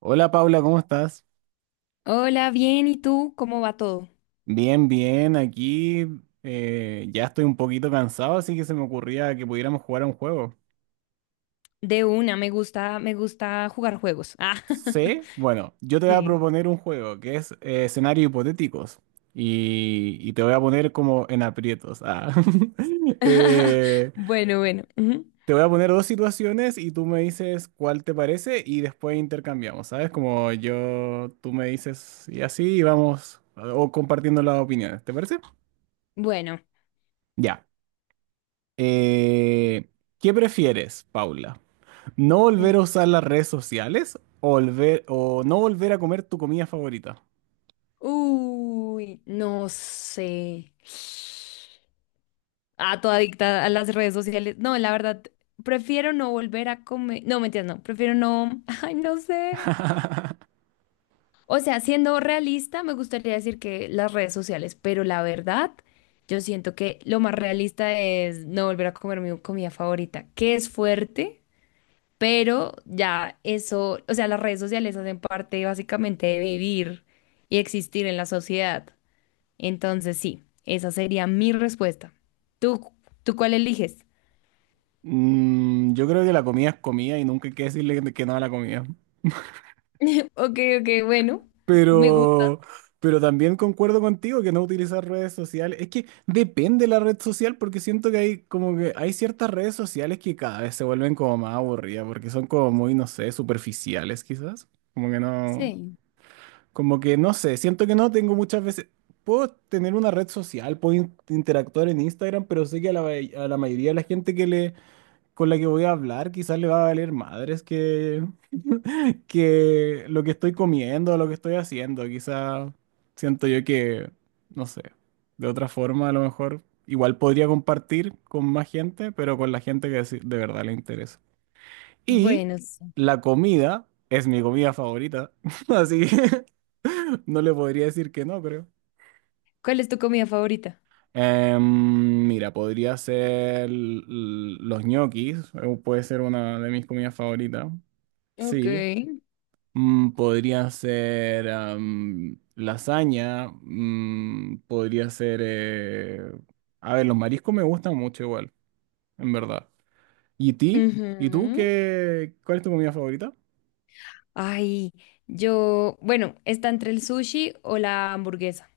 Hola Paula, ¿cómo estás? Hola, bien, ¿y tú? ¿Cómo va todo? Bien, bien, aquí ya estoy un poquito cansado, así que se me ocurría que pudiéramos jugar a un juego. De una, me gusta jugar juegos. Ah. Sí, bueno, yo te voy a Sí. proponer un juego que es escenarios hipotéticos y te voy a poner como en aprietos. Ah. Eh, Bueno. Ujú. te voy a poner dos situaciones y tú me dices cuál te parece y después intercambiamos, ¿sabes? Como yo, tú me dices y así vamos o compartiendo las opiniones, ¿te parece? Bueno. Ya. Eh, ¿Qué prefieres, Paula? ¿No mm. volver a usar las redes sociales o, no volver a comer tu comida favorita? Uy, no sé. Ah, toda adicta a las redes sociales. No, la verdad, prefiero no volver a comer. No, mentiras, no. Prefiero no. Ay, no sé. O sea, siendo realista, me gustaría decir que las redes sociales, pero la verdad, yo siento que lo más realista es no volver a comer mi comida favorita, que es fuerte, pero ya eso, o sea, las redes sociales hacen parte básicamente de vivir y existir en la sociedad. Entonces, sí, esa sería mi respuesta. ¿Tú, tú cuál eliges? Mm, yo creo que la comida es comida y nunca hay que decirle que no a la comida. Ok, ok, bueno, me gusta. Pero, pero también concuerdo contigo que no utilizar redes sociales. Es que depende la red social porque siento que hay como que hay ciertas redes sociales que cada vez se vuelven como más aburridas porque son como muy, no sé, superficiales quizás. Como que no. Sí. Como que no sé, siento que no tengo muchas veces. Puedo tener una red social, puedo interactuar en Instagram, pero sé que a la, a la mayoría de la gente con la que voy a hablar quizás le va a valer madres que lo que estoy comiendo, lo que estoy haciendo. Quizás siento yo que, no sé, de otra forma a lo mejor igual podría compartir con más gente, pero con la gente que de verdad le interesa. Y Bueno, sí. la comida es mi comida favorita, así que no le podría decir que no, creo. ¿Cuál es tu comida favorita? Em, mira, podría ser los ñoquis, puede ser una de mis comidas favoritas, Ok. sí. Mm, podría ser am, lasaña, mm, podría ser... a ver, los mariscos me gustan mucho igual, en verdad. ¿Y ti? ¿Y tú Ujú. qué? ¿Cuál es tu comida favorita? Ay, yo, bueno, está entre el sushi o la hamburguesa.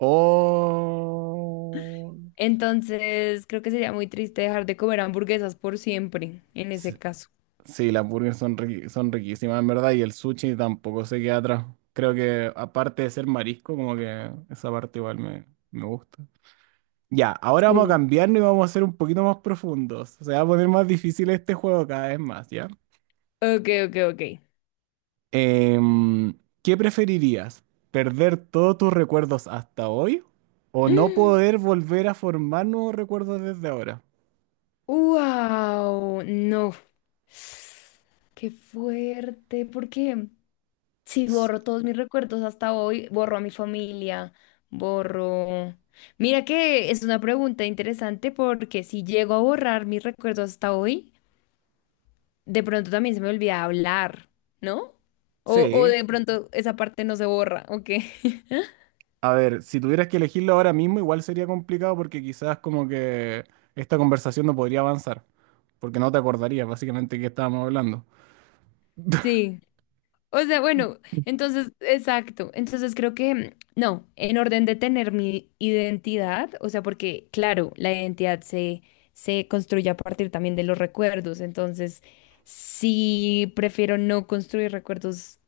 Oh. Entonces, creo que sería muy triste dejar de comer hamburguesas por siempre, en ese Sí, caso. sí, las burgers son, son riquísimas, en verdad, y el sushi tampoco se queda atrás. Creo que aparte de ser marisco, como que esa parte me gusta. Ya, ahora vamos a Sí. cambiarnos y vamos a ser un poquito más profundos. Se va a poner más difícil este juego cada vez más, ¿ya? Ok, ok, ok. Em, ¿Qué preferirías? ¿Perder todos tus recuerdos hasta hoy o no poder volver a formar nuevos recuerdos desde ahora? ¡Wow! No. ¡Qué fuerte! Porque si S- borro todos mis recuerdos hasta hoy, borro a mi familia, borro... Mira que es una pregunta interesante porque si llego a borrar mis recuerdos hasta hoy, de pronto también se me olvida hablar, ¿no? O Sí, de pronto esa parte no se borra, ¿o qué? a ver, si tuvieras que elegirlo ahora mismo, igual sería complicado porque quizás como que esta conversación no podría avanzar, porque no te acordarías básicamente que estábamos hablando. Sí. O sea, bueno, entonces, exacto. Entonces creo que, no, en orden de tener mi identidad, o sea, porque, claro, se construye a partir también de los recuerdos. Entonces, sí, prefiero no construir recuerdos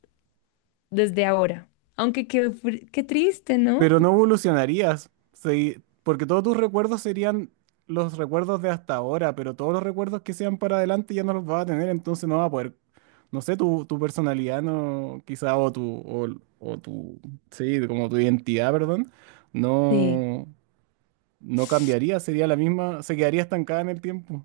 desde ahora. Aunque qué, qué triste, ¿no? Pero no evolucionarías, porque todos tus recuerdos serían los recuerdos de hasta ahora, pero todos los recuerdos que sean para adelante ya no los vas a tener, entonces no vas a poder, no sé, tu personalidad no, quizá, o tu, sí, como tu identidad, perdón, Sí. no, no cambiaría, sería la misma, se quedaría estancada en el tiempo.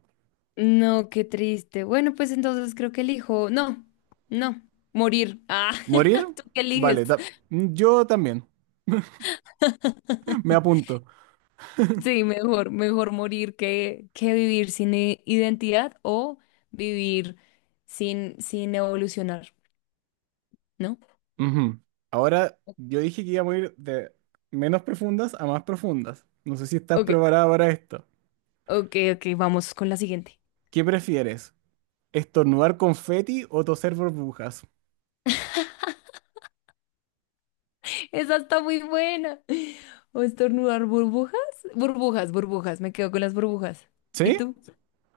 No, qué triste. Bueno, pues entonces creo que elijo. No, no, morir. Ah, ¿Morir? ¿tú qué eliges? Vale, yo también. Me apunto. Sí, mejor, mejor morir que vivir sin identidad o vivir sin evolucionar, ¿no? Ujú. Ahora, yo dije que iba a morir de menos profundas a más profundas. No sé si estás Ok, preparada para esto. ok, ok, vamos con la siguiente. ¿Qué prefieres? ¿Estornudar confeti o toser burbujas? Esa está muy buena. ¿O estornudar burbujas? Burbujas, burbujas, me quedo con las burbujas. ¿Y ¿Sí? tú?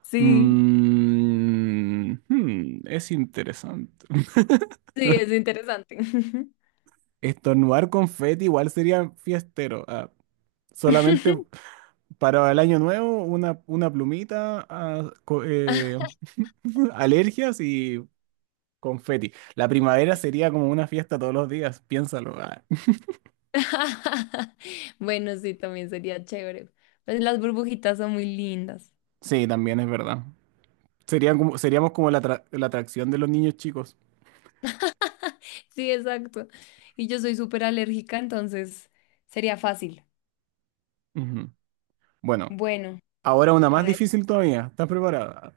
Sí, Es interesante. sí, es interesante. Estornudar confeti igual sería fiestero. Ah, solamente para el año nuevo, una plumita, ah, alergias y confeti. La primavera sería como una fiesta todos los días, piénsalo. Ah. Bueno, sí, también sería chévere. Pues las burbujitas son muy lindas. Sí, también es verdad. Seríamos como la, la atracción de los niños chicos. Sí, exacto. Y yo soy súper alérgica, entonces sería fácil. Ujú. Bueno, Bueno, ahora una a más ver, difícil todavía. ¿Estás preparada?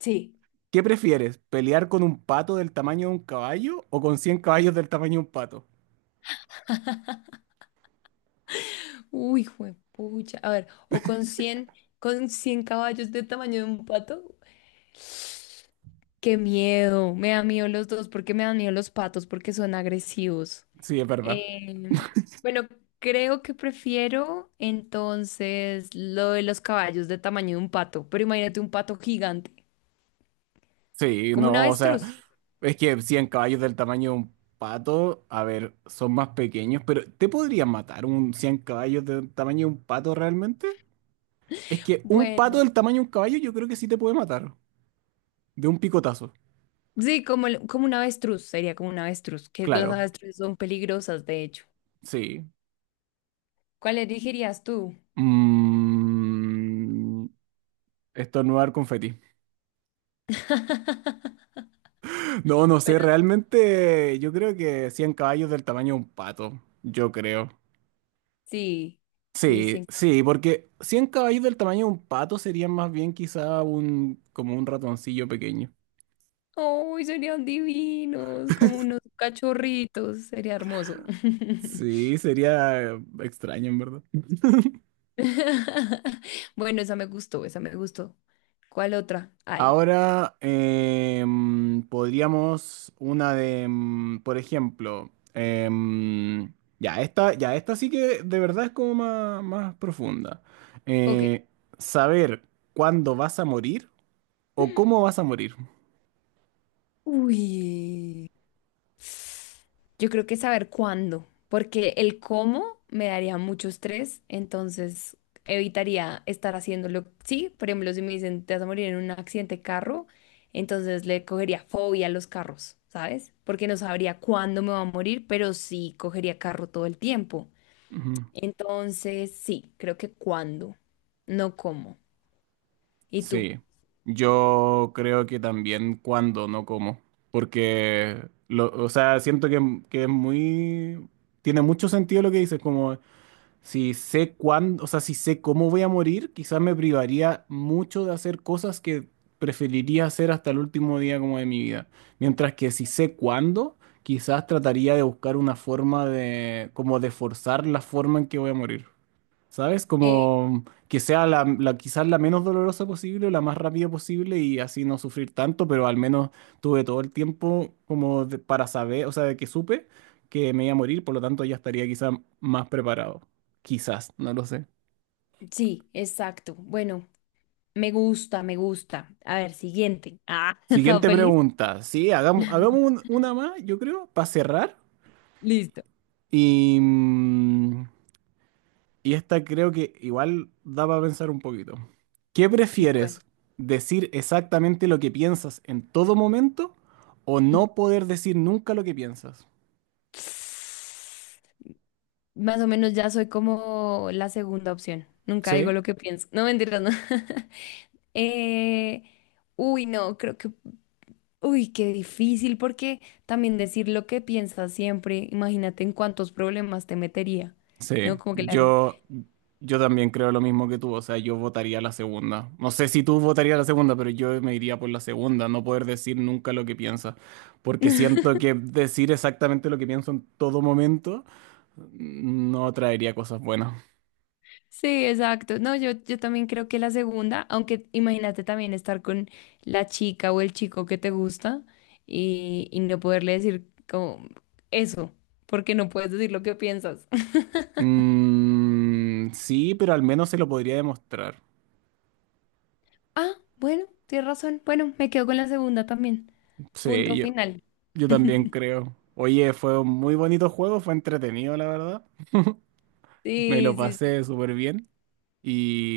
sí. ¿Qué prefieres? ¿Pelear con un pato del tamaño de un caballo o con 100 caballos del tamaño de un pato? Uy, juepucha. A ver, o con cien caballos de tamaño de un pato. Qué miedo. Me da miedo los dos. ¿Por qué me dan miedo los patos? Porque son agresivos. Sí, es verdad. Eh, bueno, creo que prefiero entonces lo de los caballos de tamaño de un pato, pero imagínate un pato gigante, Sí, como un no, o sea, avestruz. es que 100 caballos del tamaño de un pato, a ver, son más pequeños, pero ¿te podrían matar un 100 caballos del tamaño de un pato realmente? Es que un pato Bueno, del tamaño de un caballo yo creo que sí te puede matar. De un picotazo. sí, como, como un avestruz, sería como un avestruz, que las Claro, avestruces son peligrosas, de hecho. sí. ¿Cuál elegirías tú? Mm, estornudar confeti. No, no sé, Pero realmente yo creo que 100 caballos del tamaño de un pato. Yo creo. sí, sí, sí. Sí, sí, porque 100 caballos del tamaño de un pato serían más bien quizá un, como un ratoncillo pequeño. ¡Serían divinos! Como unos cachorritos, sería hermoso. Sí, sería extraño en verdad. Bueno, esa me gustó, esa me gustó. ¿Cuál otra? Ay. Ahora podríamos una de, em, por ejemplo, em, ya esta sí que de verdad es como más, más profunda. Ok. Eh, saber cuándo vas a morir o cómo vas a morir. Uy. Yo creo que saber cuándo, porque el cómo me daría mucho estrés, entonces evitaría estar haciéndolo. Sí, por ejemplo, si me dicen te vas a morir en un accidente de carro, entonces le cogería fobia a los carros, ¿sabes? Porque no sabría cuándo me va a morir, pero sí cogería carro todo el tiempo. Ujú. Entonces, sí, creo que cuándo, no cómo. ¿Y tú? Sí, yo creo que también cuándo, no cómo, porque, o sea, siento que es muy, tiene mucho sentido lo que dices, como si sé cuándo, o sea, si sé cómo voy a morir, quizás me privaría mucho de hacer cosas que preferiría hacer hasta el último día como de mi vida. Mientras que si sé cuándo, quizás trataría de buscar una forma de, como de forzar la forma en que voy a morir. ¿Sabes? Eh, Como que sea la, quizás la menos dolorosa posible o la más rápida posible y así no sufrir tanto, pero al menos tuve todo el tiempo como para saber, o sea, de que supe que me iba a morir, por lo tanto ya estaría quizás más preparado. Quizás, no lo sé. sí, exacto. Bueno, me gusta, me gusta. A ver, siguiente. Ah, ¿estaba Siguiente feliz? pregunta. Sí, hagamos una más, yo creo, para cerrar. Listo. Y, mm, y esta creo que igual da para pensar un poquito. ¿Qué prefieres? Bueno. ¿Decir exactamente lo que piensas en todo momento o no poder decir nunca lo que piensas? Más o menos ya soy como la segunda opción. Nunca digo Sí, lo que pienso. No, mentira, no. Eh, uy, no, creo que... Uy, qué difícil, porque también decir lo que piensas siempre, imagínate en cuántos problemas te metería, sí. ¿no? Como que la... Yo también creo lo mismo que tú. O sea, yo votaría la segunda. No sé si tú votarías la segunda, pero yo me iría por la segunda, no poder decir nunca lo que piensas. Porque siento que decir exactamente lo que pienso en todo momento mm, no traería cosas buenas. Sí, exacto. No, yo también creo que la segunda, aunque imagínate también estar con la chica o el chico que te gusta y no poderle decir como eso, porque no puedes decir lo que piensas. Mm, sí, pero al menos se lo podría demostrar. Ah, bueno, tienes razón. Bueno, me quedo con la segunda también. Sí, Punto final. yo también creo. Oye, fue un muy bonito juego, fue entretenido, la verdad. Me lo Sí, sí, sí. pasé súper bien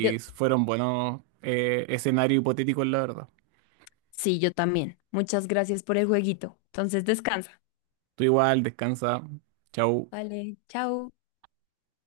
Yo, fueron buenos escenarios hipotéticos, la verdad. sí, yo también. Muchas gracias por el jueguito. Entonces descansa. Tú igual, descansa. Chau. Vale, chao.